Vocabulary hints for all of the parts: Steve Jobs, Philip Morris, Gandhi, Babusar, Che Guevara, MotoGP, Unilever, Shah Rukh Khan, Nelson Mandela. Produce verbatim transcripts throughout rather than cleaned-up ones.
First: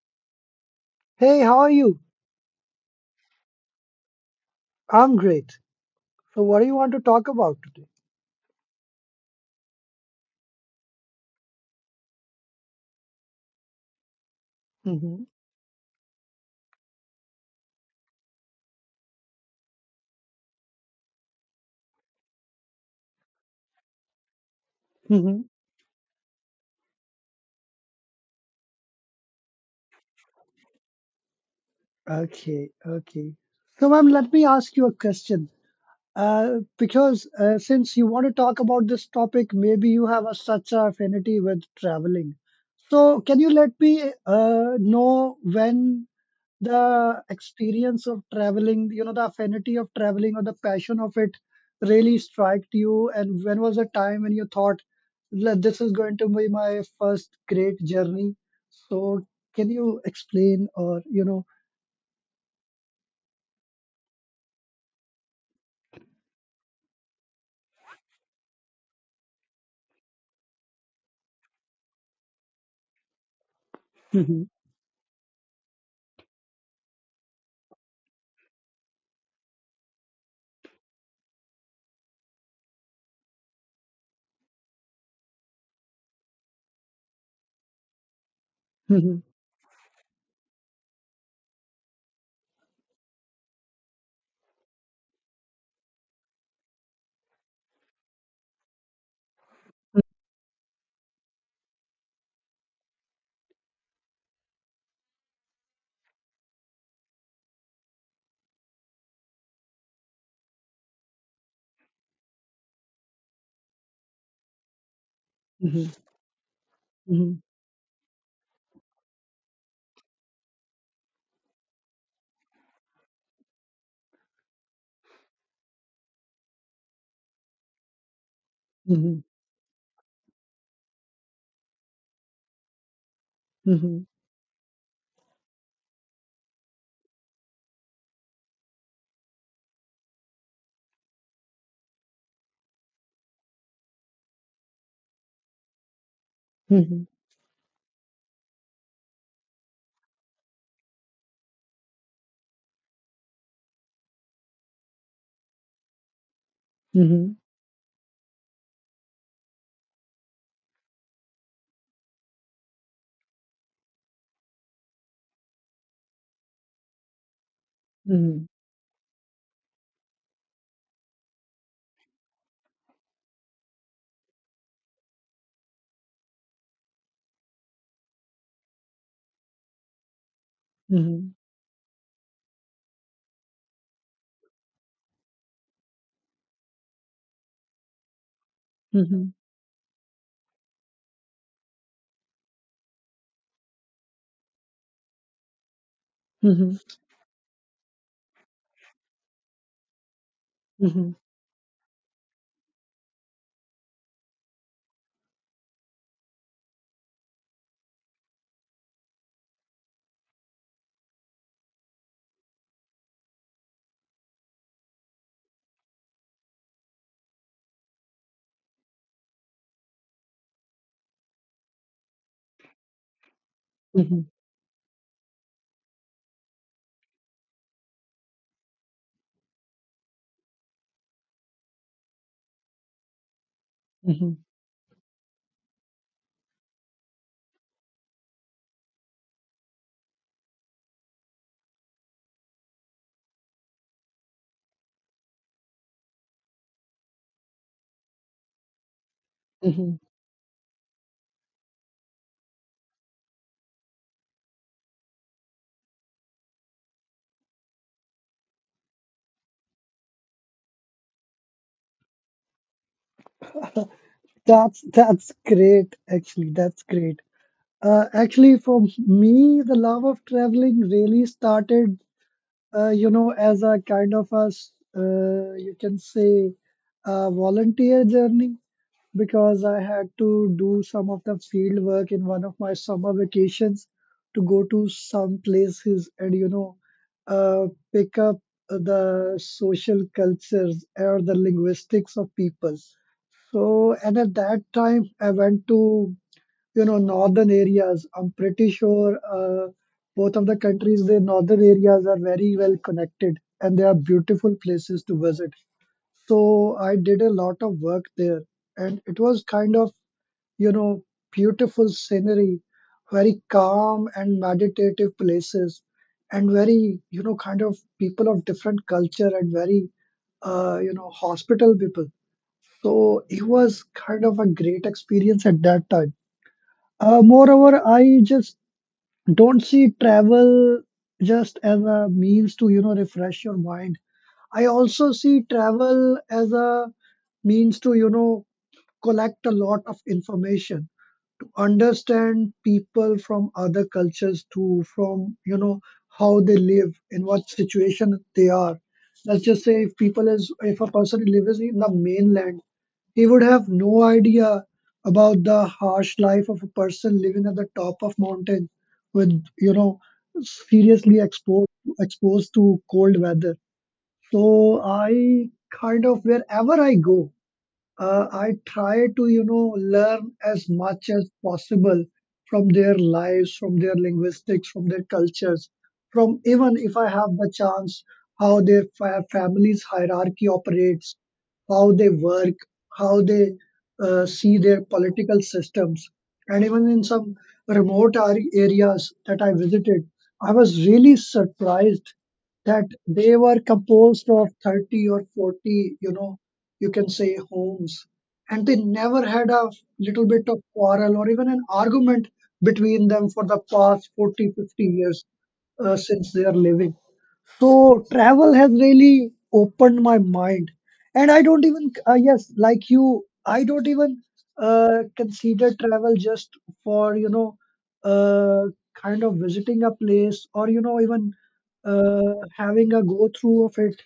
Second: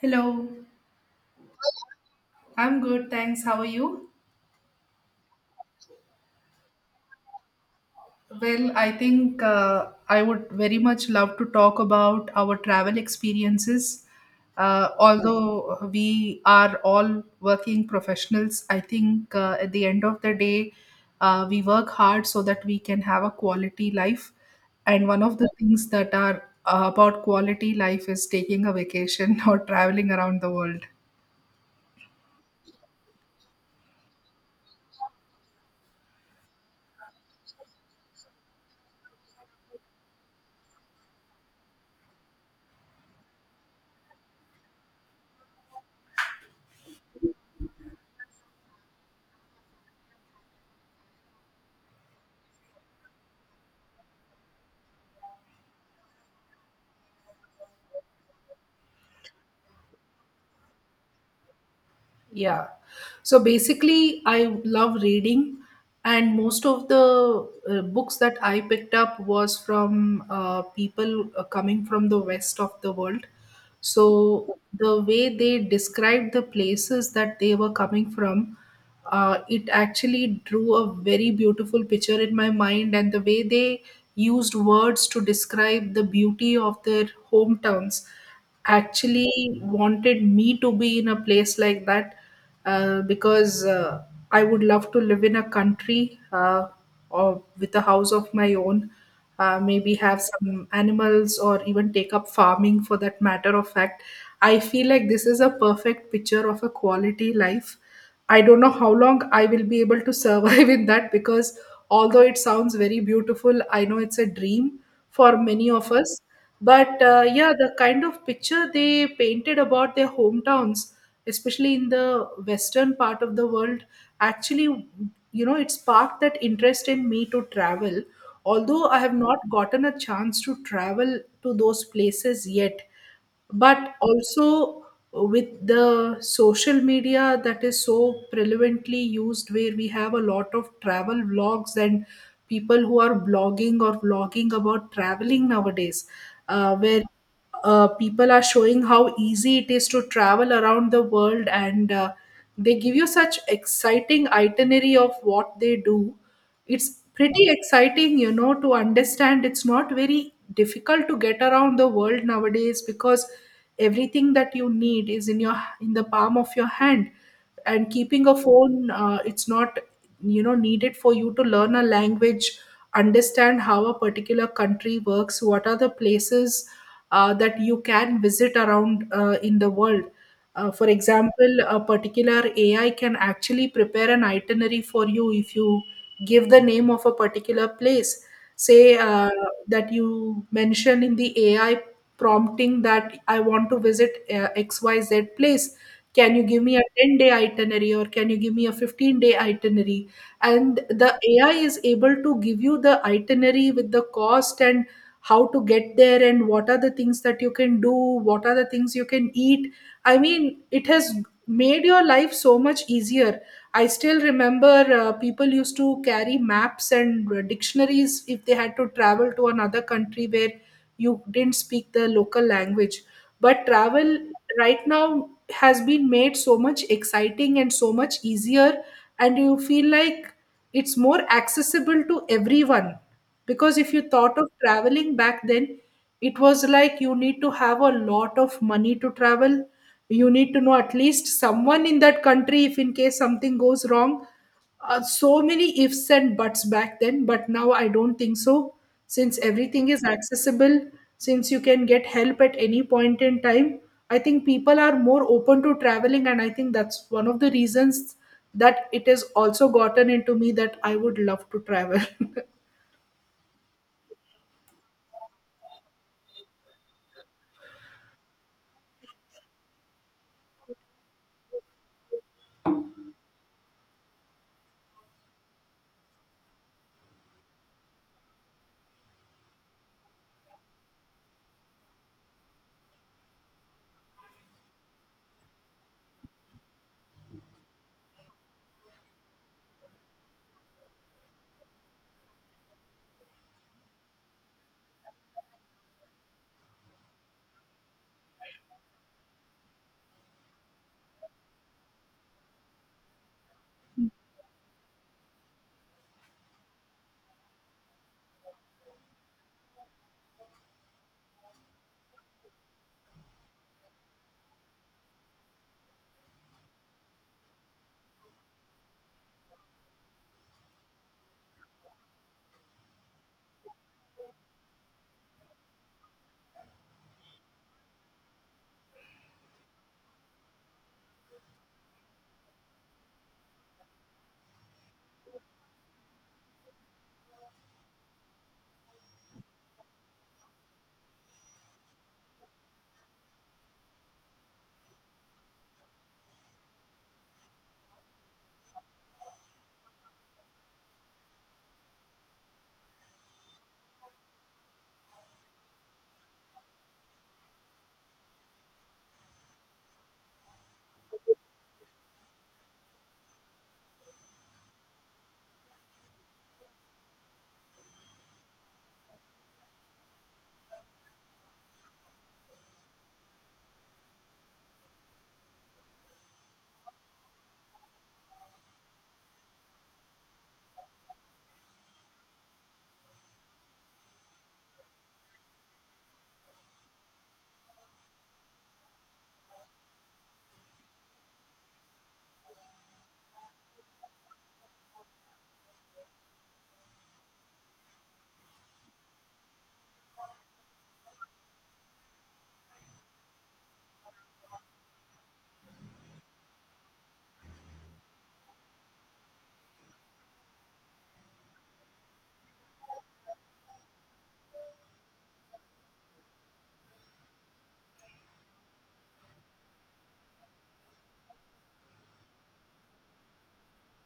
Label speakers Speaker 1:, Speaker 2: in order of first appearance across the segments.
Speaker 1: Hello,
Speaker 2: Hey, how are you?
Speaker 1: I'm good, thanks. How are you?
Speaker 2: I'm great. So, what do you want to talk about today?
Speaker 1: Well, I think uh, I would very much love to talk about our travel experiences. Uh,
Speaker 2: Hmm.
Speaker 1: although we are all working professionals, I think uh, at the end of the day, uh, we work hard so that we can have a quality life. And one of
Speaker 2: Hmm.
Speaker 1: the things that are uh, about quality life is taking a vacation or traveling around the world.
Speaker 2: Okay, okay. So, ma'am, let me ask you a question. Uh, because uh, since you want to talk about this topic, maybe you have a, such a affinity with traveling. So, can you let me uh, know when the experience of traveling, you know the affinity of traveling or the passion of it really struck you, and when was the time when you thought, "Look, this is going to be my first great journey, so can you explain or you know
Speaker 1: Yeah. So basically, I love reading, and most of the uh, books that I picked up was from uh, people uh, coming from the west of the world.
Speaker 2: Mhm.
Speaker 1: So the way they described the places that they were coming from, uh, it actually drew a very beautiful picture in my mind, and the way they used words to describe the beauty of their hometowns
Speaker 2: Mhm.
Speaker 1: actually wanted me to be in a place like that uh, because uh, I would love to live in a country, uh, or with a house of my own, uh, maybe have some animals or even take up farming for that matter of fact. I feel like this is a perfect picture of a quality life. I don't know how long I will be able to survive in that, because although it sounds very beautiful, I know it's a dream for many of
Speaker 2: Mhm.
Speaker 1: us. But uh,
Speaker 2: Mhm.
Speaker 1: yeah, the kind of picture they painted about their hometowns, especially in the western part of the world, actually, you know it sparked that interest in me to travel, although I have
Speaker 2: Mhm.
Speaker 1: not gotten a chance to travel to those places yet. But
Speaker 2: Mhm.
Speaker 1: also uh, with the social media that is so prevalently used, where we have a lot of travel vlogs and people who are blogging or vlogging about traveling nowadays, uh, where
Speaker 2: Mhm.
Speaker 1: uh, people are showing how easy it is to travel around the world, and uh, they give you such exciting itinerary of what they do. It's
Speaker 2: Mhm.
Speaker 1: pretty exciting, you know, to understand it's not very difficult to get around the world nowadays, because everything that you need is in your in the palm of your hand. And keeping a
Speaker 2: Mhm.
Speaker 1: phone, uh, it's not you know needed for you to learn a language, understand how a particular country works, what are the places uh, that you can visit around uh, in the world. Uh, for
Speaker 2: Mhm.
Speaker 1: example, a particular AI can actually prepare an itinerary for you, if you give the name of a particular place. Say, uh,
Speaker 2: Mhm.
Speaker 1: that you mention in the AI, prompting that I want to visit uh, X Y Z place. Can you give me
Speaker 2: Mhm.
Speaker 1: a ten day itinerary, or can you give me a fifteen day itinerary? And
Speaker 2: Mhm.
Speaker 1: the A I is able to give you the itinerary with the cost, and how to get there, and what are the things that you can do, what are the things you can eat. I mean, it has made your life so much easier. I still remember, uh, people used to carry maps and uh, dictionaries if they had to travel to another country where you didn't speak the local language. But travel
Speaker 2: Mhm.
Speaker 1: right now has been made so much exciting and so much easier, and you feel like it's more accessible to everyone. Because if you thought
Speaker 2: Mhm.
Speaker 1: of traveling back then, it was like you need to have a lot of money to travel, you need to know at least someone in that country if in case something goes wrong. Uh, so many ifs and buts back then, but now I don't think so. Since everything
Speaker 2: Mhm.
Speaker 1: is accessible, since you can get help at any point in time, I think people are more open to traveling, and I think that's one of the reasons that it has also gotten into me that I would love to travel.
Speaker 2: that's that's great, actually, that's great. Uh, actually, for me, the love of traveling really started, uh, you know, as a kind of a, s- uh, you can say, a volunteer journey, because I had to do some of the field work in one of my summer vacations to go to some places and, you know, uh, pick up the social cultures or the linguistics of people. So, and at that time, I went to, you know northern areas. I'm pretty sure uh, both of the countries, their northern areas are very well connected, and they are beautiful places to visit. So I did a lot of work there, and it was, kind of, you know beautiful scenery, very calm and meditative places, and very, you know kind of people of different culture, and very, uh, you know hospitable people. So it was kind of a great experience at that time. Uh, moreover, I just don't see travel just as a means to, you know refresh your mind. I also see travel as a means to, you know collect a lot of information, to understand people from other cultures too, from, you know how they live, in what situation they are. Let's just say, if people is if a person lives in the mainland, he would have no idea about the harsh life of a person living at the top of mountain, with, you know, seriously exposed exposed to cold weather. So I, kind of, wherever I go, uh, I try to, you know learn as much as possible from their lives, from their linguistics, from their cultures, from, even if I have the chance, how their fa- family's hierarchy operates, how they work, how they uh, see their political systems. And even in some remote ar- areas that I visited, I was really surprised that they were composed of thirty or forty, you know, you can say, homes. And they never had a little bit of quarrel or even an argument between them for the past forty, fifty years, uh, since they are living. So travel has really opened my mind, and I don't even, uh, yes, like you, I don't even, uh, consider travel just for, you know uh, kind of visiting a place, or, you know even, uh, having a go through of it,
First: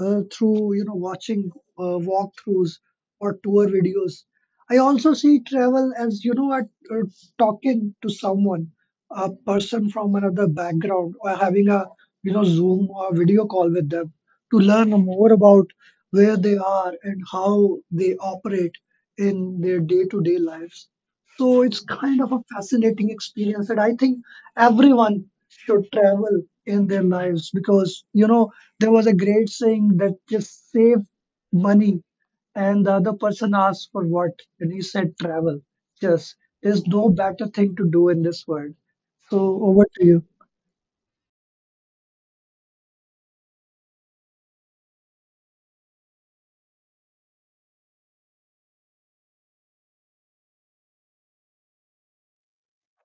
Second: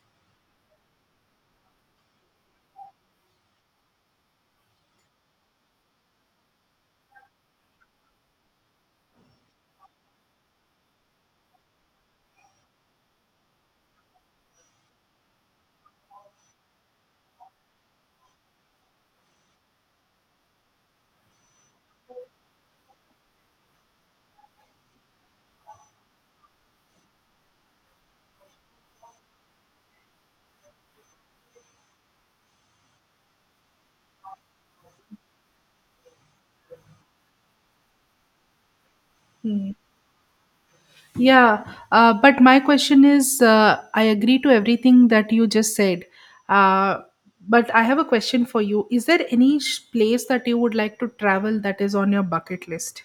Speaker 2: uh, through, you know watching, uh, walkthroughs or tour videos. I also see travel as, you know at uh, talking to someone, a person from another background, or having a, you know Zoom or video call with them, to learn more about where they are and how they operate in their day-to-day lives. So it's kind of a fascinating experience that I think everyone should travel in their lives, because, you know, there was a great saying that, just save money. And the other person asked, for what? And he said, travel. Just, there's no better thing to do in this world. So over to you.
Speaker 1: Yeah, uh, but my question is, uh, I agree to everything that you just said. Uh, but I have a question for you. Is there any sh- place that you would like to travel that is on your bucket list?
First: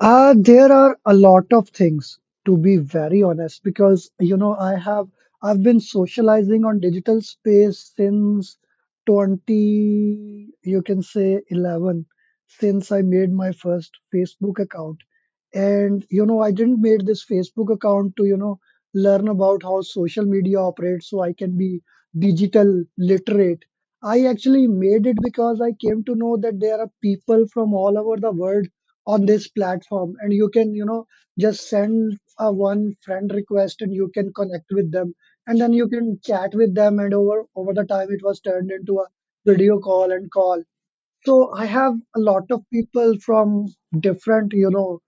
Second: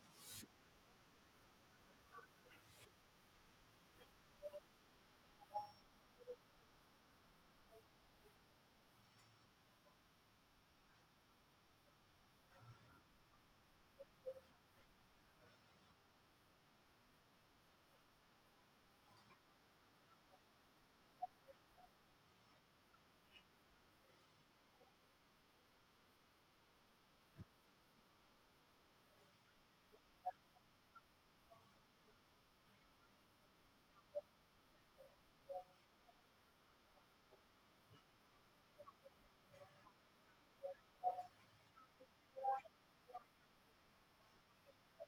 Speaker 2: Uh, there are a lot of things, to be very honest, because, you know I have I've been socializing on digital space since twenty, you can say, eleven, since I made my first Facebook account, and, you know I didn't made this Facebook account to, you know learn about how social media operates, so I can be digital literate. I actually made it because I came to know that there are people from all over the world on this platform, and you can, you know just send a one friend request, and you can connect with them, and then you can chat with them, and over over the time it was turned into a video call and call. So I have a lot of people from different, you know,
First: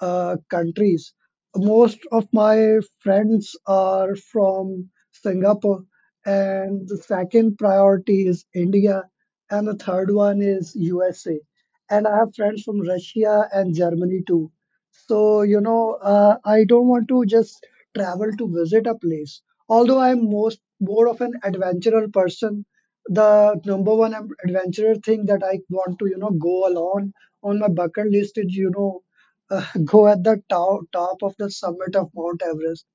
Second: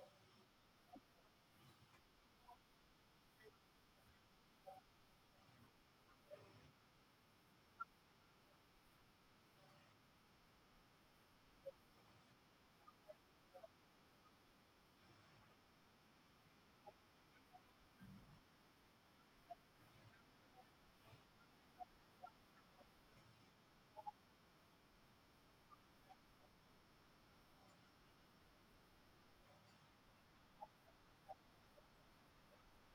Speaker 2: uh, countries. Most of my friends are from Singapore, and the second priority is India, and the third one is U S A. And I have friends from Russia and Germany too. So, you know, uh, I don't want to just travel to visit a place. Although I'm most more of an adventurer person, the number one am- adventurer thing that I want to, you know, go along on my bucket list is, you know, uh, go at the top, top of the summit of Mount Everest.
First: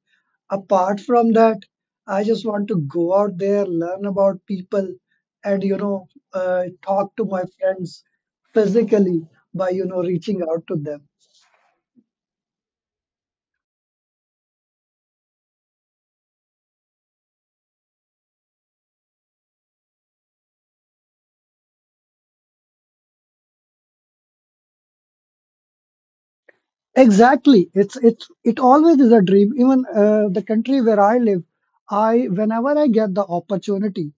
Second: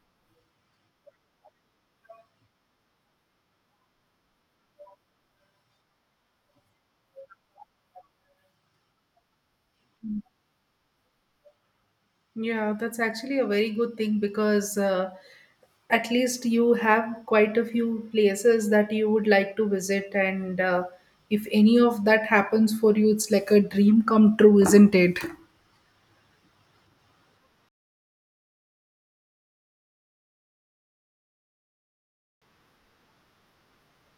Speaker 2: Apart from that, I just want to go out there, learn about people, and, you know, uh, talk to my friends physically, by, you know, reaching out to them.
Speaker 1: Yeah, that's actually a very good thing, because uh, at least you have quite a few places that you would like to visit, and uh, if any of that happens for you, it's like a dream come true, isn't it?
Speaker 2: Exactly. It's it's it always is a dream. Even uh, the country where I live, I whenever I get the opportunity,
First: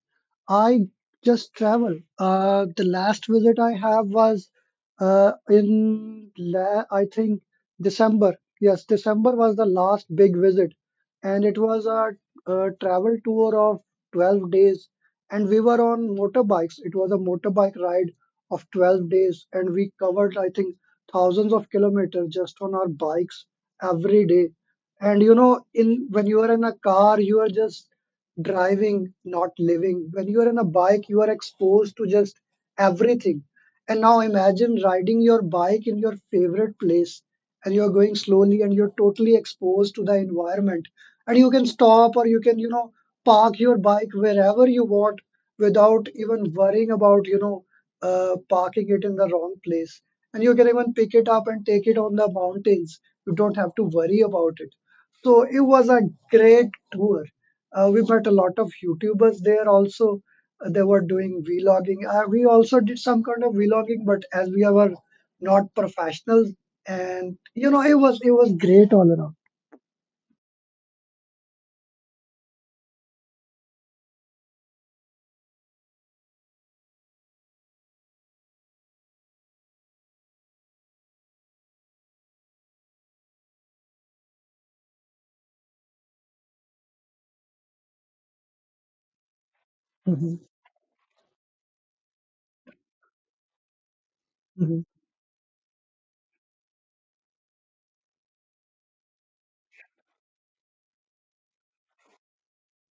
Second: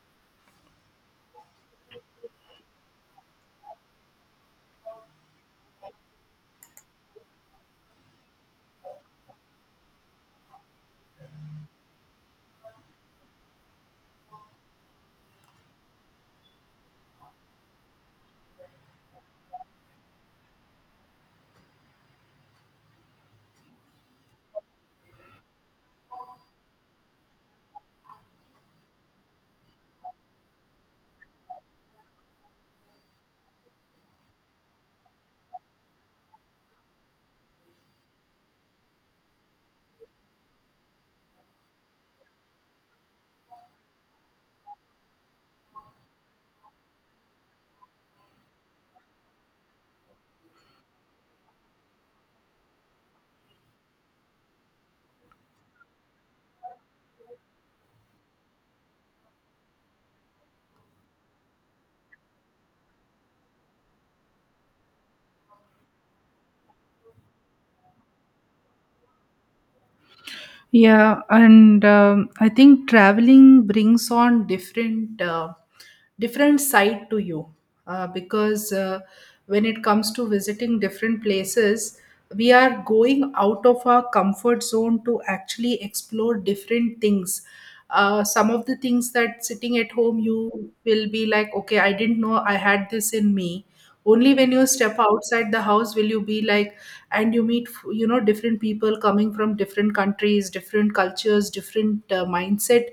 Speaker 2: I just travel. Uh, the last visit I have was uh, in la I think, December. Yes, December was the last big visit, and it was a, a travel tour of twelve days, and we were on motorbikes. It was a motorbike ride of twelve days, and we covered, I think, thousands of kilometers just on our bikes every day. And, you know, in when you are in a car, you are just driving, not living. When you are on a bike, you are exposed to just everything. And now imagine riding your bike in your favorite place, and you're going slowly, and you're totally exposed to the environment. And you can stop, or you can, you know, park your bike wherever you want, without even worrying about, you know, uh, parking it in the wrong place. And you can even pick it up and take it on the mountains. You don't have to worry about it. So it was a great tour. Uh, we met a lot of YouTubers there also. Uh, they were doing vlogging. Uh, we also did some kind of vlogging, but as we were not professionals, and, you know, it was it was great all around.
Speaker 1: Yeah, and um, I think traveling brings on different uh, different side to you, uh, because uh, when it comes to visiting different places, we are going out of our comfort zone to actually explore different things. Uh, some of the things that sitting at home,
Speaker 2: Mhm.
Speaker 1: you will be like, okay, I didn't know I had this in me. Only when you
Speaker 2: Mhm.
Speaker 1: step outside the house will you be like, and you meet, you know, different people coming from different countries, different cultures, different uh, mindset.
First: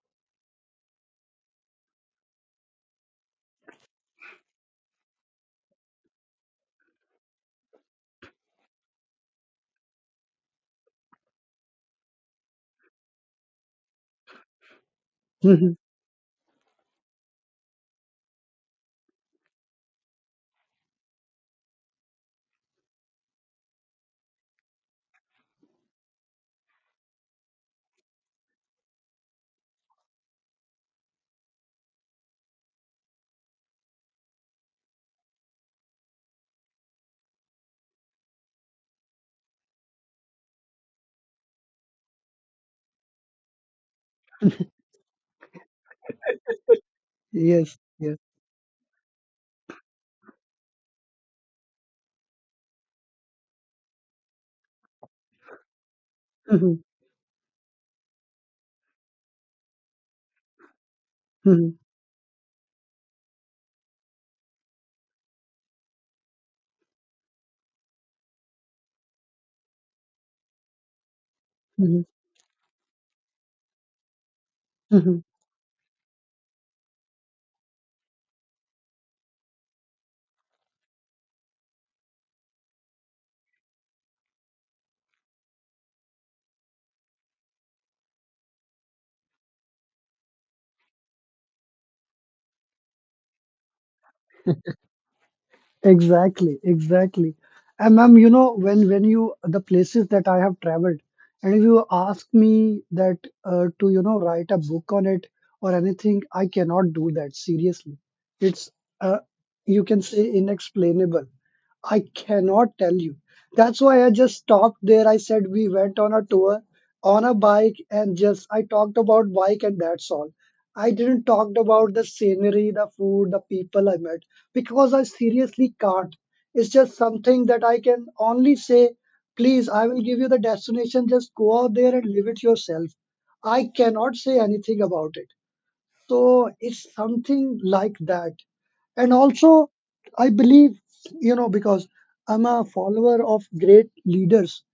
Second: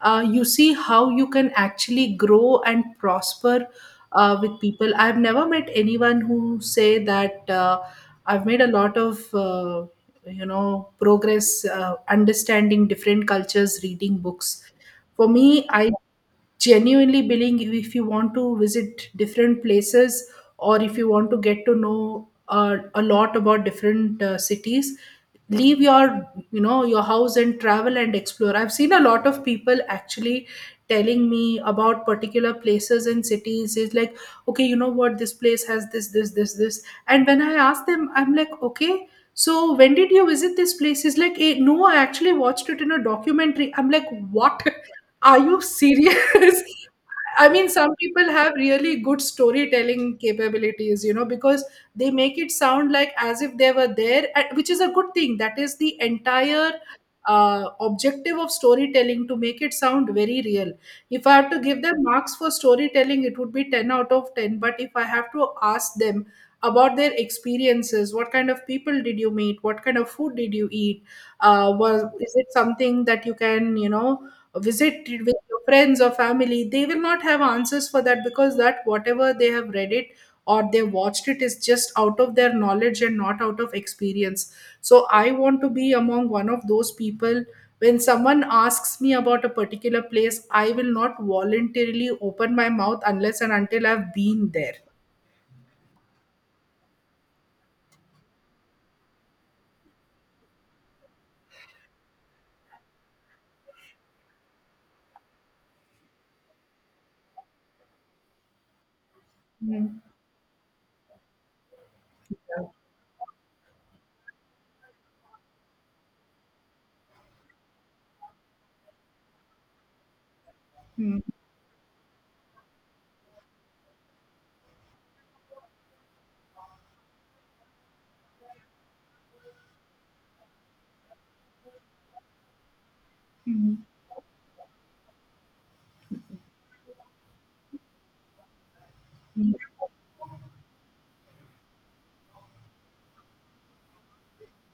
Speaker 1: Uh, you see how you can actually grow and prosper uh, with people. I've never met anyone who say that, uh, I've made a lot of uh, you know progress uh, understanding different cultures reading books. For me,
Speaker 2: Mhm.
Speaker 1: I genuinely believing you- if you want to visit different places, or if you want to get to know uh, a lot about different uh, cities, leave your you know your house and travel and explore. I've seen a lot of people actually telling me about particular places and cities, is like, okay, you know what, this place has this, this, this, this. And when I ask them, I'm like, okay, so when did you visit this place? Is like, eh, no, I actually watched it in a documentary. I'm like, what? Are you serious? I mean,
Speaker 2: Yes,
Speaker 1: some
Speaker 2: yes.
Speaker 1: people have really good storytelling capabilities, you know, because they make it sound like as if they were there, and- which is a good thing. That is the entire
Speaker 2: Mhm.
Speaker 1: uh, objective of storytelling, to make it sound very real. If I have to
Speaker 2: Mhm.
Speaker 1: give them marks for storytelling, it would be ten out of ten. But if I have to ask them about their experiences, what kind of people did you meet? What kind of food did you eat? Uh, was
Speaker 2: Mhm.
Speaker 1: is it something that you can, you know, visit
Speaker 2: Mhm.
Speaker 1: with your friends or family? They will not have answers for that, because that whatever they have read it or they watched it is just out of their knowledge and not out of experience. So I want to be among one of those people. When someone asks me about a particular place, I will not voluntarily open my mouth unless and until I've been there.
Speaker 2: Exactly, exactly. And, ma'am, you know, when when you the places that I have traveled, and if you ask me that, uh, to, you know write a book on it or anything, I cannot do that, seriously. It's, uh, you can say, inexplainable. I cannot tell you. That's why I just stopped there. I said we went on a tour on a bike, and just I talked about bike, and that's all. I
Speaker 1: Hmm.
Speaker 2: didn't talk about the scenery, the food, the people I met, because I seriously can't. It's just something that I can only say, please, I will give you the destination. Just go out there and live it yourself. I cannot say anything about it. So it's something like that. And also, I believe, you know, because I'm a follower of great leaders,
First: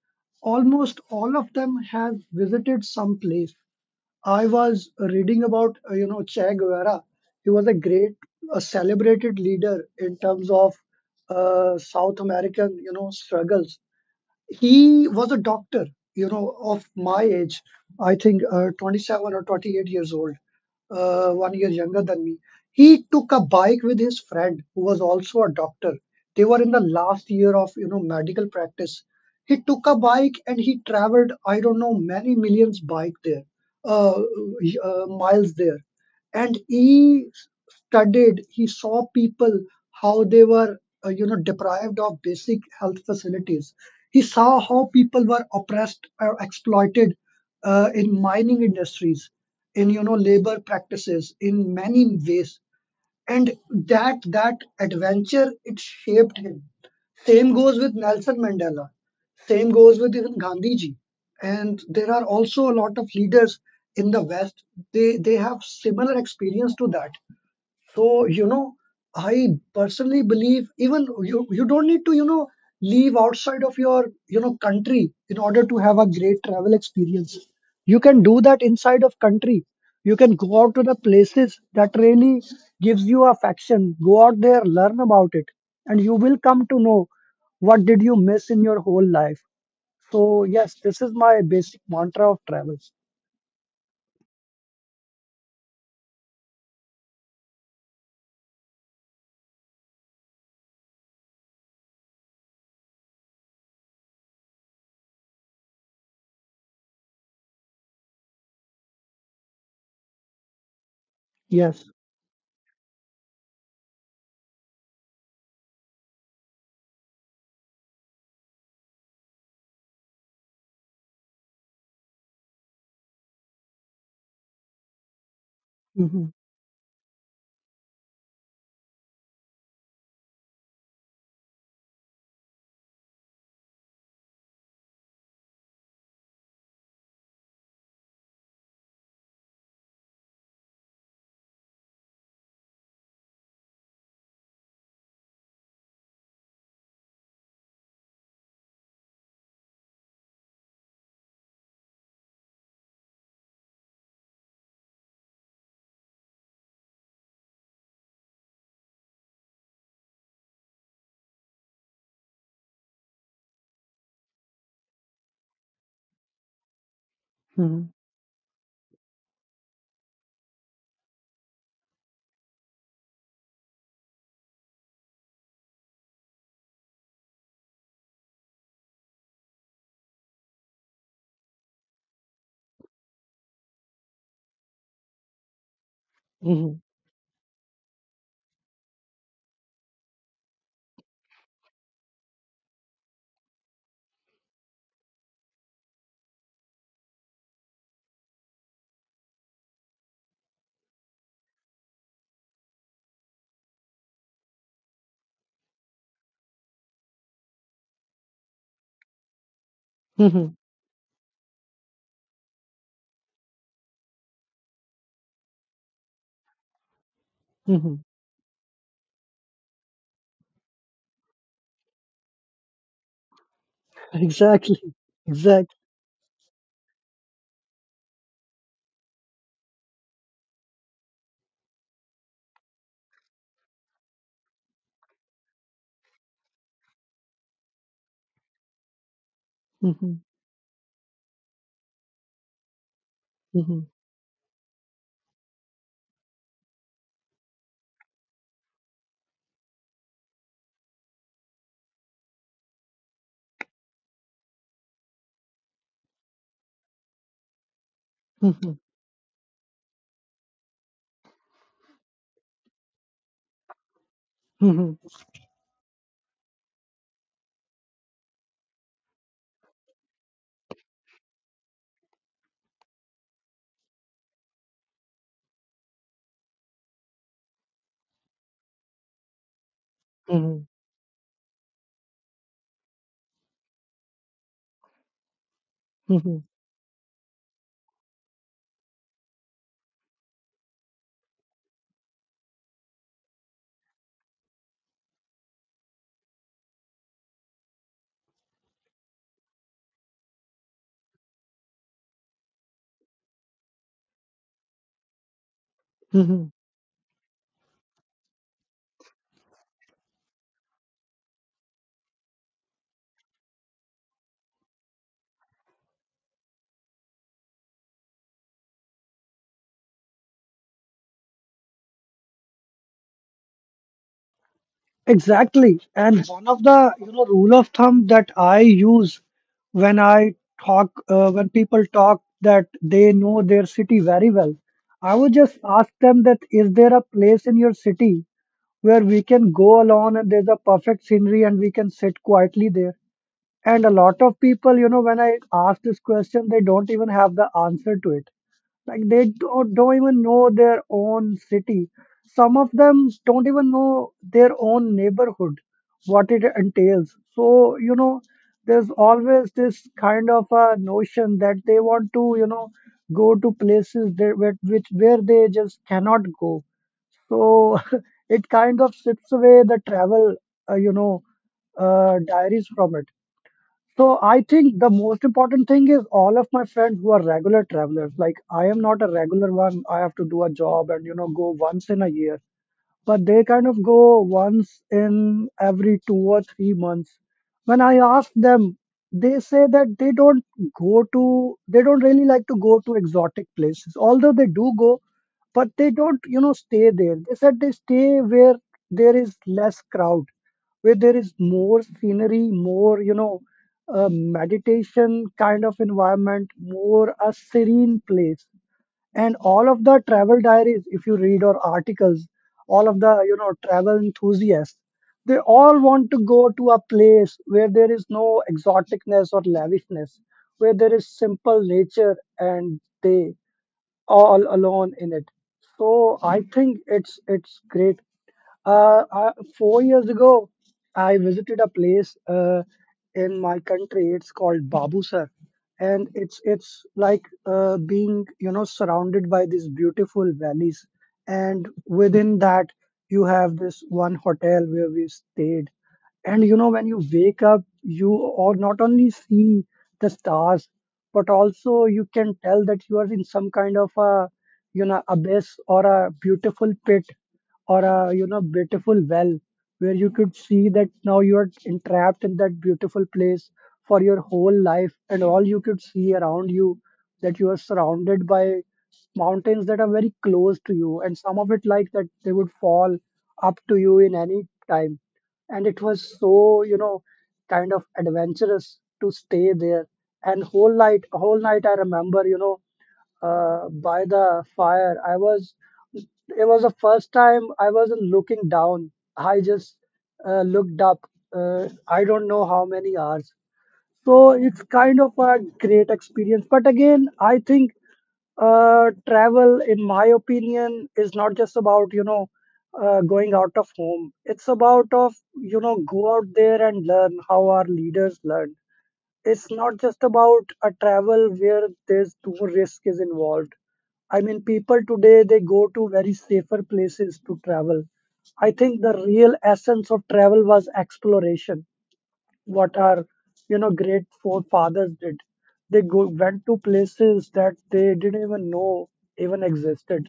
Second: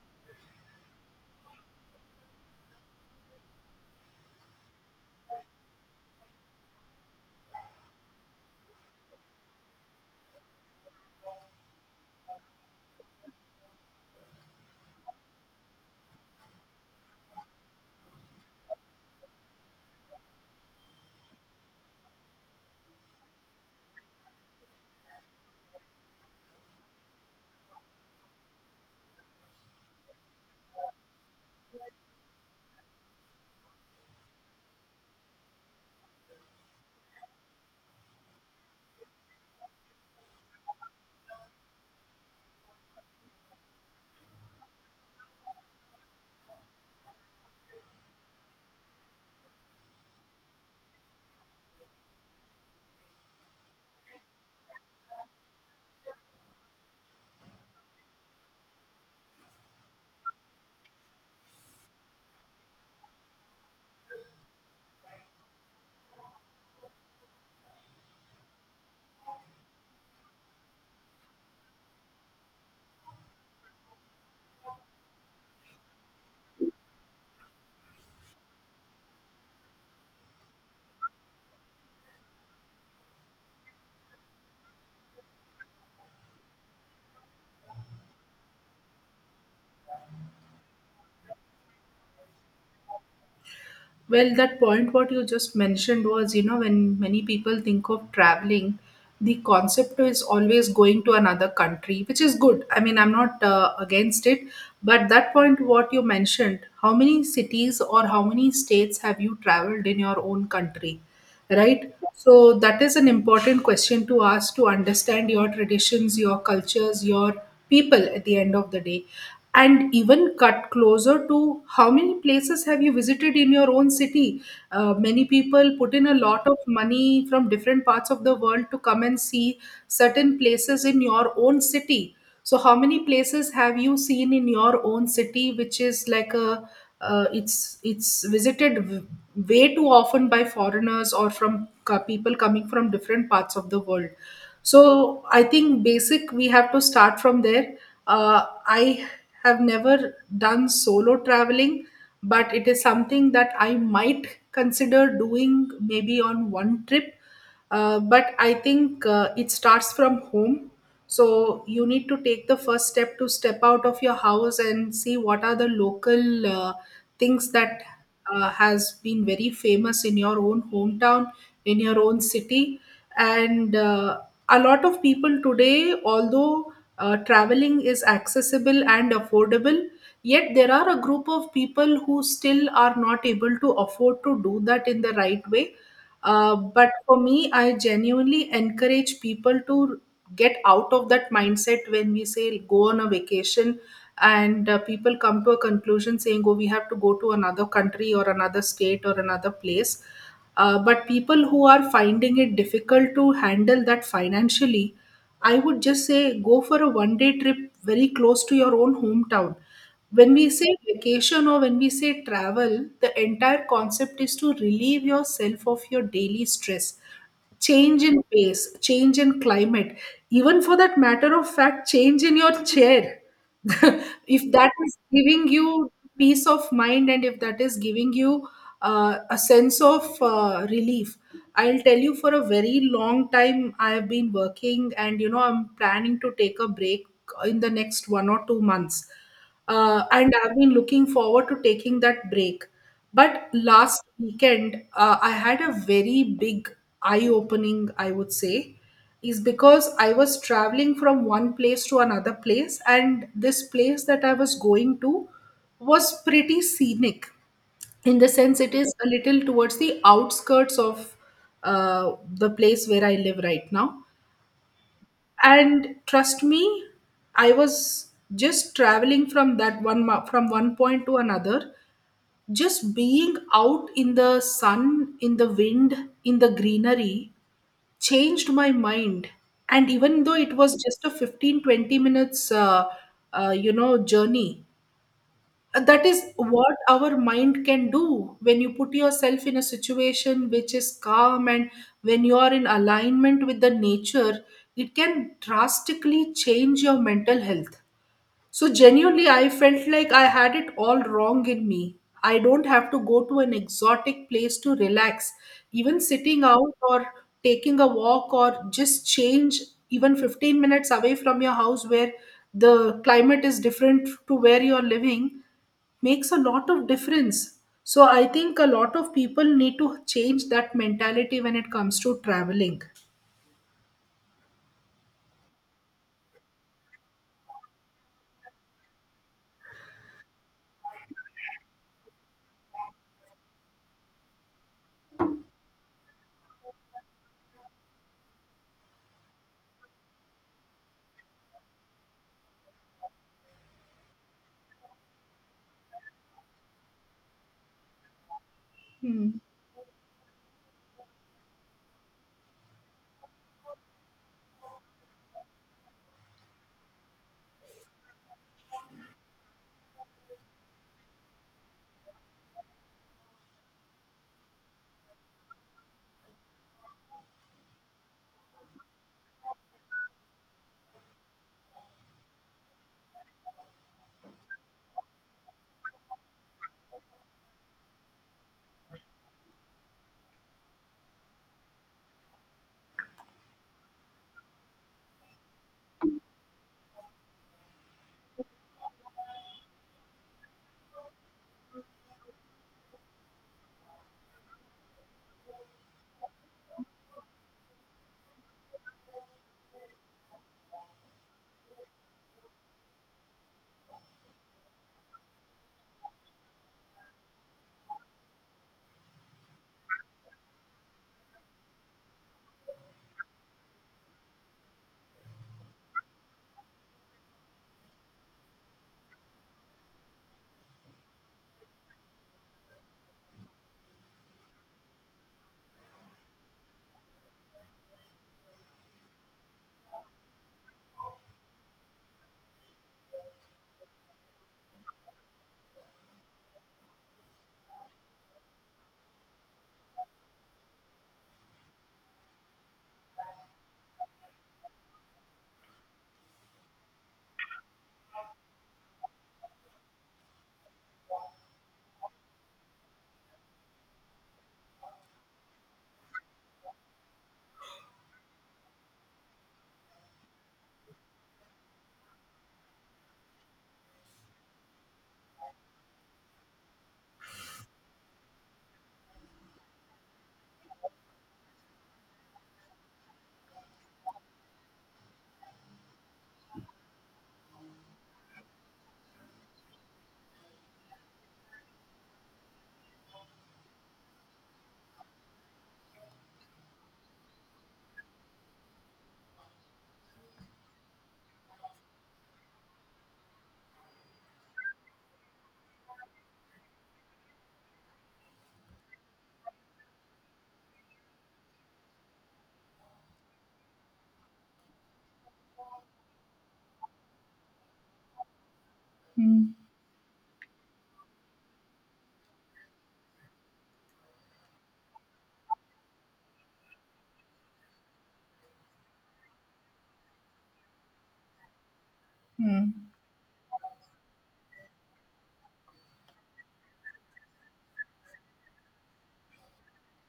Speaker 2: almost all of them have visited some place. I was reading about, uh, you know, Che Guevara. He was a great, a celebrated leader in terms of uh, South American, you know, struggles. He was a doctor, you know of my age, I think uh, twenty-seven or twenty-eight years old, uh, one year younger than me. He took a bike with his friend, who was also a doctor. They were in the last year of, you know medical practice. He took a bike, and he traveled, I don't know, many millions bike there uh, uh, miles there. And he studied, he saw people, how they were, uh, you know deprived of basic health facilities. He saw how people were oppressed or exploited, uh, in mining industries, in, you know labor practices, in many ways. And that that adventure, it shaped him. Same goes with Nelson Mandela. Same goes with even Gandhi ji. And there are also a lot of leaders in the west. They they have similar experience to that. So, you know, I personally believe, even you, you don't need to, you know, leave outside of your, you know, country, in order to have a great travel experience. You can do that inside of country. You can go out to the places that really gives you affection. Go out there, learn about it, and you will come to know what did you miss in your whole life. So, yes, this is my basic mantra of travels.
Speaker 1: Well, that point what you just mentioned was, you know, when many people think of traveling, the concept is always going to another country, which is good. I mean, I'm not uh, against it, but that point what you mentioned, how many cities or how many states have you traveled in your own country,
Speaker 2: Yes.
Speaker 1: right? So that is an important question to ask, to understand your traditions, your cultures, your people at the end of the day. And even cut closer, to how many places have you visited in your own city. Uh, many people put in a
Speaker 2: Hmm.
Speaker 1: lot of money from different parts of the world to come and see certain places in your own city. So how many places have you seen in your own city, which is like a, uh, it's it's visited w- way too often by foreigners or from co- people coming from different parts of the world. So I think basic, we have to start from there. Uh, I have never done solo traveling, but it is something that I might consider doing maybe on one trip. Uh, but I think uh, it starts from home. So you need to take the first step to step out of your house and see what are the local uh, things that
Speaker 2: Hmm.
Speaker 1: uh, has been very famous in your own hometown, in your own city. And uh, a lot of people today, although uh, traveling is accessible and affordable, yet there are a group of people who still are not able to afford to do that in the right way. Uh,
Speaker 2: Hmm.
Speaker 1: but for me, I genuinely encourage people to get out of that mindset when we say go on a vacation. And uh, people come to a conclusion saying, oh, we have to go to another country, or another state, or another place. Uh, but people who are finding it difficult to handle that financially, I would just say go for a one day trip very close to your own hometown. When
Speaker 2: Hmm.
Speaker 1: we say vacation, or when we say travel, the entire concept is to relieve yourself of your daily stress,
Speaker 2: Hmm.
Speaker 1: change in pace, change in climate, even for that matter of fact, change in your chair. If that
Speaker 2: Exactly.
Speaker 1: is giving
Speaker 2: Exactly.
Speaker 1: you peace of mind and if that is giving you uh, a sense of uh, relief, I'll tell you, for a very long time, I have been working, and you know, I'm planning to take a break in the next one or two months. Uh,
Speaker 2: Mhm.
Speaker 1: and I've been looking forward to taking that break. But
Speaker 2: Mhm.
Speaker 1: last weekend, uh, I had a very big eye opening, I would say, is because I was traveling from one place to another place, and this place that I was going to was pretty scenic, in the sense it
Speaker 2: Mhm.
Speaker 1: is a little towards the outskirts of uh, the place where I live right now.
Speaker 2: Mhm.
Speaker 1: And trust me, I was just traveling from that one mo- from one point to another, just being out in the sun, in the wind, in the greenery, changed my mind. And even though it
Speaker 2: Mhm.
Speaker 1: was just a fifteen twenty minutes uh, uh, you know journey, uh, that is
Speaker 2: Mhm.
Speaker 1: what our mind can do when you put yourself in a situation which is calm and when you are in alignment with the nature. It can drastically change your mental health. So genuinely, I felt like I had it all wrong in me. I don't have to go to an exotic place to relax. Even sitting
Speaker 2: Mhm.
Speaker 1: out, or taking a walk, or just change even fifteen minutes away from your house where the climate is different to where you're living, makes a lot of difference. So I think a lot of people need to change that mentality when it comes to traveling.
Speaker 2: Exactly. And one of the, you know, rule of thumb that I use when I talk, uh, when people talk that they know their city very well, I would just ask them that is there a place in your city where we can go alone and there's a perfect scenery and we can sit quietly there. And a lot of people, you know, when I ask this question, they don't even have the answer to it, like they
Speaker 1: Hmm.
Speaker 2: do, don't even know their own city. Some of them don't even know their own neighborhood, what it entails. So you know, there's always this kind of a notion that they want to, you know, go to places that, where- which where they just cannot go. So it kind of strips away the travel, uh, you know, uh, diaries from it. So I think the most important thing is all of my friends who are regular travelers. Like I am not a regular one. I have to do a job and, you know, go once in a year, but they kind of go once in every two or three months. When I ask them, they say that they don't go to, they don't really like to go to exotic places, although they do go, but they don't, you know, stay there. They said they stay where there is less crowd, where there is more scenery, more, you know, uh, meditation kind of environment, more a serene place. And all of the travel diaries, if you read, or articles, all of the, you know, travel enthusiasts, they all want to go to a place where there is no exoticness or lavishness, where there is simple nature and they all alone in it. So I think it's it's great. Uh, I, Four years ago, I visited a place uh, in my country. It's called Babusar, and it's it's like uh, being, you know, surrounded by these beautiful valleys, and within that you have this one hotel where we stayed. And you know, when you wake up, you or not only see the stars, but also you can tell that you are in some kind of a, you know, abyss or a beautiful pit or a, you know, beautiful well, where you could see that now you are entrapped in that beautiful place for your whole life. And all you could see around you that you are surrounded by mountains that are very close to you. And some of it like that they would fall up to you in any time. And it was so, you know, kind of adventurous to stay there. And whole night whole night I remember, you know, uh, by the fire I was, it was the first time I wasn't looking down. I just uh, looked up, uh, I don't know how many hours. So it's kind of a great experience. But again, I think uh, travel, in my opinion, is not just about, you know, uh, going out of home. It's about of, you know, go out there and learn how our leaders learn. It's
Speaker 1: Hmm.
Speaker 2: not just about a travel where there's too much risk is involved. I mean, people today, they go to very safer places to travel. I think the real essence of travel was exploration,
Speaker 1: Hmm.
Speaker 2: what our, you know, great forefathers did. They go, went to places that they didn't even know even existed.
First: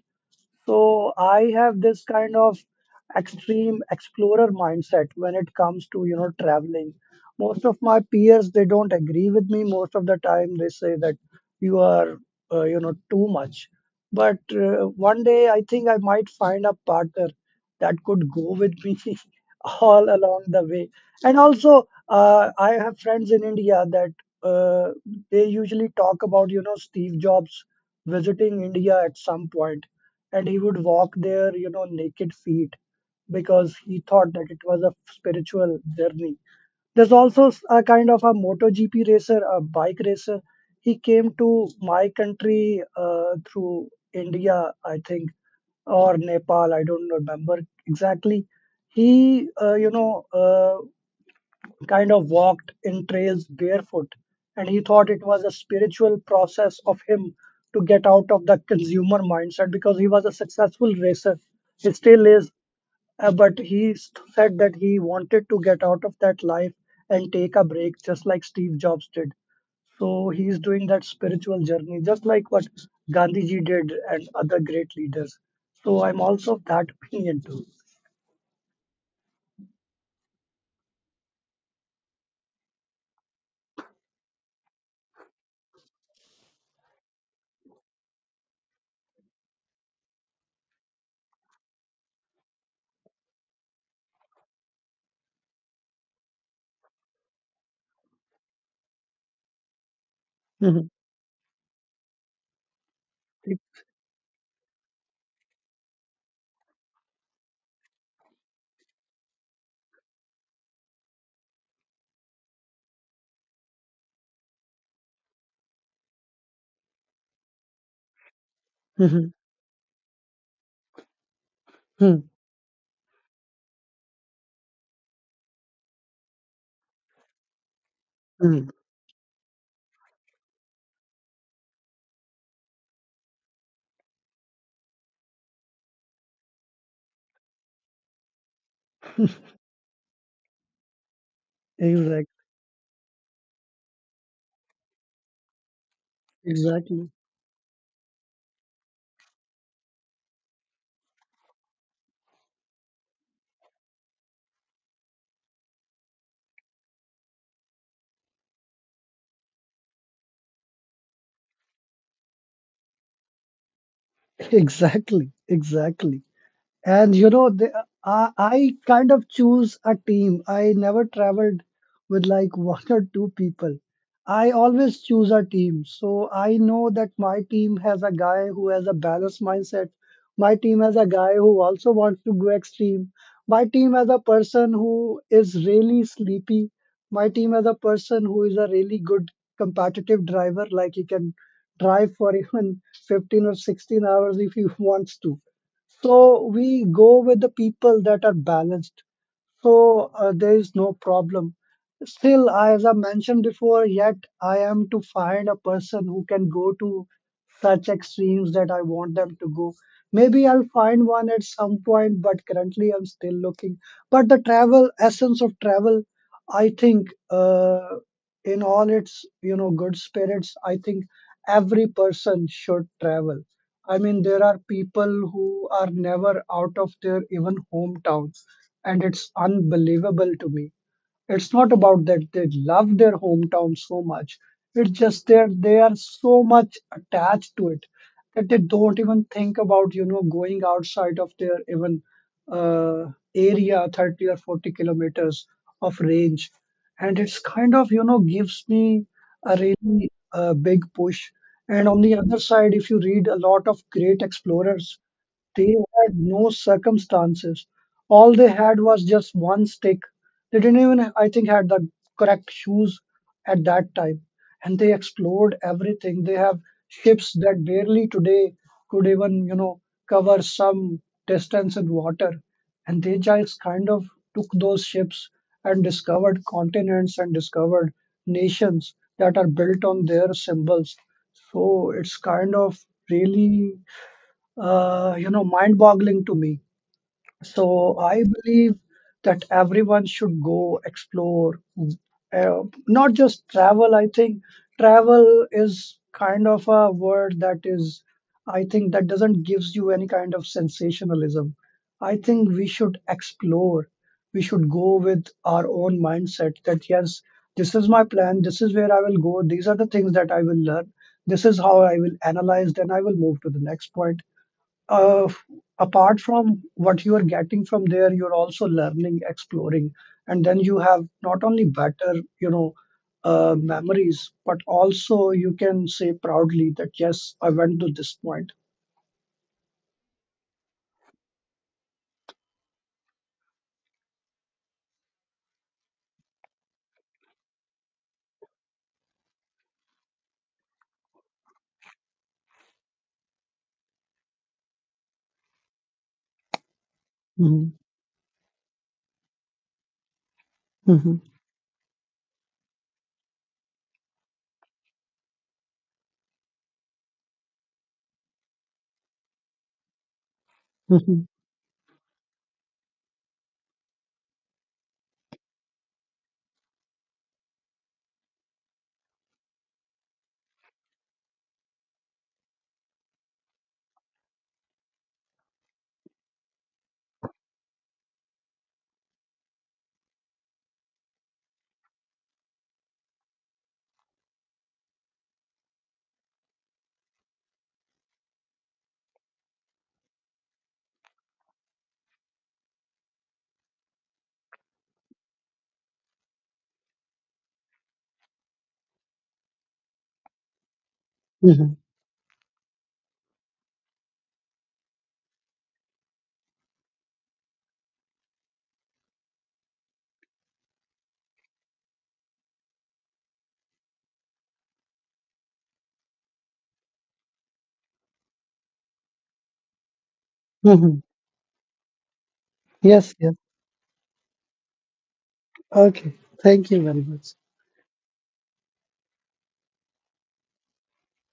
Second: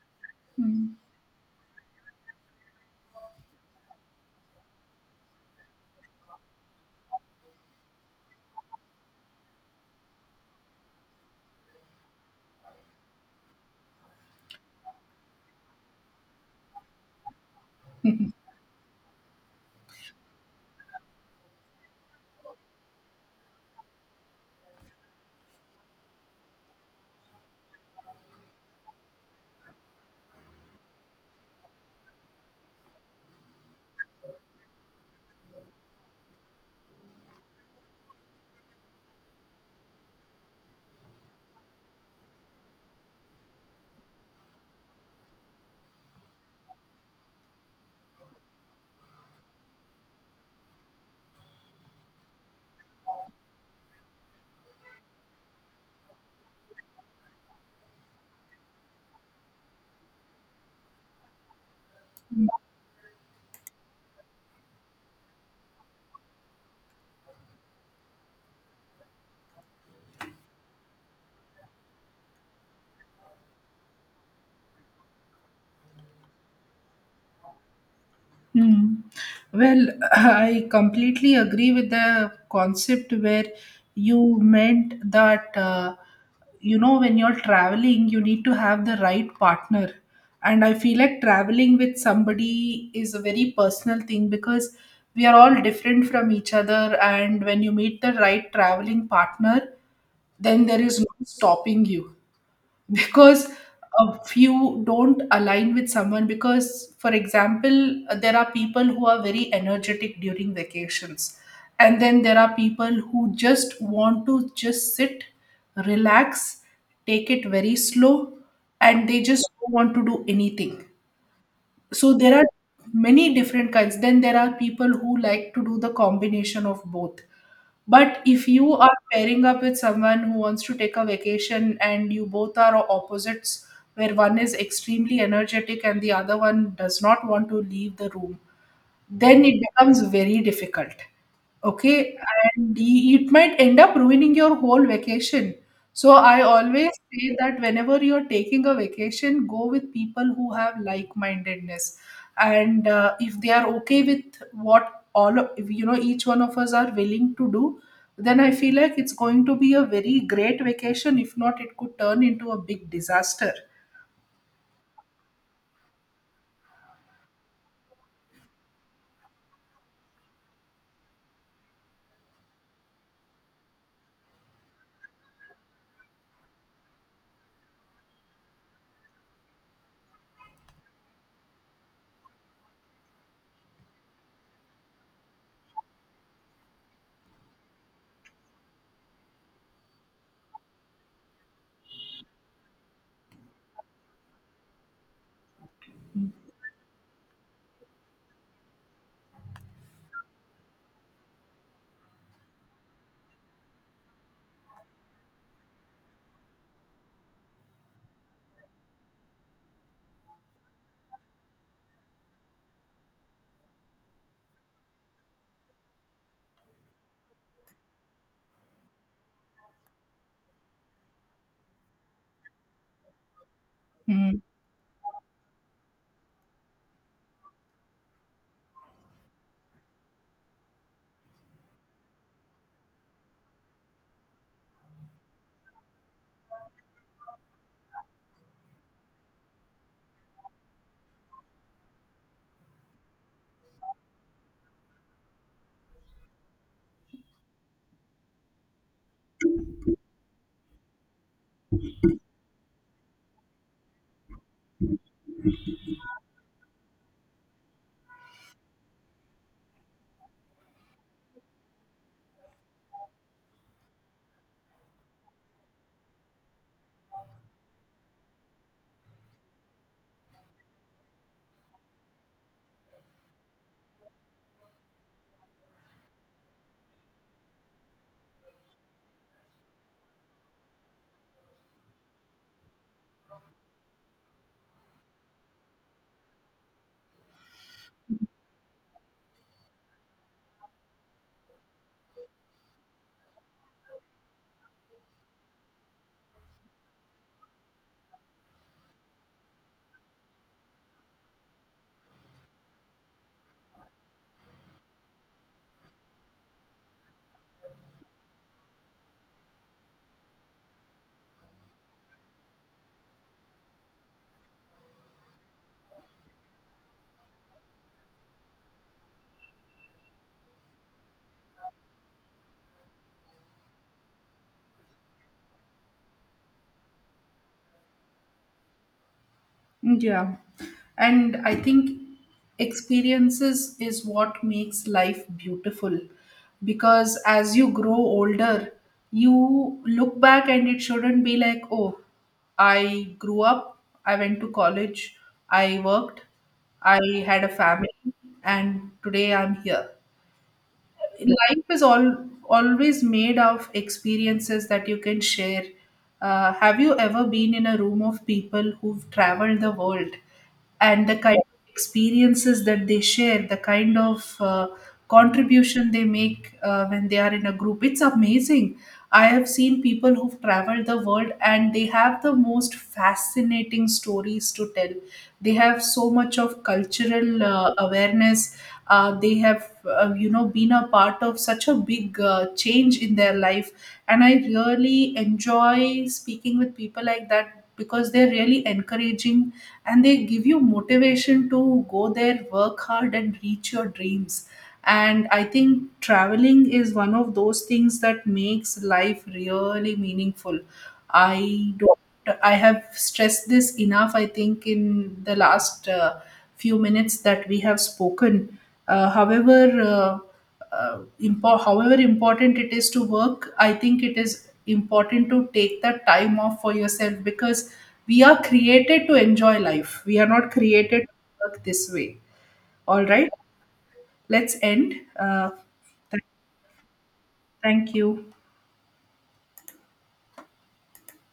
Speaker 2: So I have this kind of extreme explorer mindset when it comes to, you know, traveling. Most of my peers, they don't agree with me most of the time. They say that you are uh, you know too much. But uh, one day I think I might find a partner that could go with me all along the way. And also uh, I have friends in India that uh, they usually talk about, you know, Steve Jobs visiting India at some point, and he would walk there, you know, naked feet, because he thought that it was a spiritual journey. There's also s- a kind of a MotoGP racer, a bike racer. He came to my country uh, through India, I think, or Nepal. I don't remember exactly. He, uh, you know, uh, kind of walked in trails barefoot, and he thought it was a spiritual process of him to get out of the consumer mindset because he was a successful racer. He still is, uh, but he s- said that he wanted to get out of that life and take a break, just like Steve Jobs did. So he is doing that spiritual journey, just like what Gandhi ji did and other great leaders. So I'm also of that opinion too.
Speaker 1: Hmm. Well, I completely agree with the concept where you meant that, uh, you know, when you're traveling, you need to have the right partner. And I feel like traveling with somebody is a very personal thing, because we are all different from each other. And when you meet the right traveling partner, then there
Speaker 2: Mhm.
Speaker 1: is no stopping you, because if you don't align with someone, because for example, there are people who are very energetic during vacations, and then there are people who just want to just sit, relax, take it very slow, and they
Speaker 2: Mhm.
Speaker 1: just don't want to do anything. So
Speaker 2: Mhm.
Speaker 1: there are many different kinds. Then there are people who like to do the combination of both. But if
Speaker 2: Mhm.
Speaker 1: you are pairing up with someone who wants to take a vacation and you both are opposites, where one is extremely energetic and the other one does not want to leave the room, then it becomes very difficult. Okay,
Speaker 2: Exact-
Speaker 1: and y- it might end up ruining your whole vacation. So I always
Speaker 2: Exactly.
Speaker 1: say that whenever you're taking a vacation, go with people who have like-mindedness, and uh, if they are okay with what all of- you know, each one of us are willing to do, then I feel like it's going to be a very great vacation. If not, it could turn into a big disaster.
Speaker 2: Exactly, exactly. And you know, they, I, I kind of choose a team. I never traveled with like one or two people. I always choose a team. So I know that my team has a guy who has a balanced mindset. My team has a guy who also wants to go extreme. My team has a person who is really sleepy. My team has a person who is a really good competitive driver, like he can drive for even fifteen or sixteen hours if he wants to. So we go with the people that are balanced. So uh, there is no problem. Still, as I mentioned before, yet I am to find a person who can go to such extremes that I want them to go. Maybe I'll find one at some point, but currently I'm still looking. But the travel essence of travel, I think, uh, in all its, you know, good spirits, I think every person should travel. I mean,
Speaker 1: Hmm.
Speaker 2: there are people who are never out of their even hometowns, and it's unbelievable to me. It's not about that they love their hometown so much. It's just that they are so much attached to it that they don't even think about, you know, going outside of their even uh, area, thirty or forty kilometers of range. And it's kind of, you know, gives me a really uh, big push. And on the other side, if you read a lot of great explorers, they had no circumstances. All they had was just one stick. They didn't even, I think, had the correct shoes at that time. And they explored everything. They have ships that barely today could even, you know, cover some distance in water. And they just kind of took those ships and discovered continents and discovered nations that are built on their symbols. So it's kind of really, uh, you know, mind-boggling to me. So I believe that everyone should go explore, uh, not just travel. I think travel is kind of a word that is, I think that doesn't gives you any kind of sensationalism. I think we should explore. We should go with our own mindset that yes, this is my plan. This is where I will go. These are the things that I will learn. This is how I will analyze. Then I will move to the next point. uh, Apart from what you are getting from there, you're also learning, exploring, and then you have not only better, you know, uh, memories, but also you can say proudly that yes, I went to this point.
Speaker 1: Yeah. And I think experiences is what makes life beautiful, because as you grow older, you look back and it shouldn't be like, oh, I grew up, I went to college, I worked, I had a family, and today I'm here.
Speaker 2: Mm-hmm.
Speaker 1: Life is all always made of experiences that you can share. Uh, have you ever been in a room of people who've traveled the world, and the
Speaker 2: Hmm.
Speaker 1: kind of experiences that they share, the kind of uh, contribution they make uh, when they are in a group? It's amazing. I have seen people who've traveled the world and they have the most fascinating stories to tell. They have so much of cultural uh, awareness. Uh, they have uh, you know been a part of such a big uh, change in their life, and I really enjoy speaking with people like that because they're really encouraging, and they give you motivation to go there, work hard, and reach your dreams. And I think traveling is one of those things that makes life really meaningful. I
Speaker 2: Hmm.
Speaker 1: don't I have stressed this enough, I think, in the last uh, few minutes that we have spoken. Uh, however, uh, uh, impo- however important it is to work, I think it is important to take the time off for yourself, because we are created to enjoy life. We are not
Speaker 2: Hmm.
Speaker 1: created to work this way. All
Speaker 2: Yes,
Speaker 1: right,
Speaker 2: yes.
Speaker 1: let's end. Uh,
Speaker 2: Okay.
Speaker 1: th-
Speaker 2: Thank you very much.
Speaker 1: Thank you.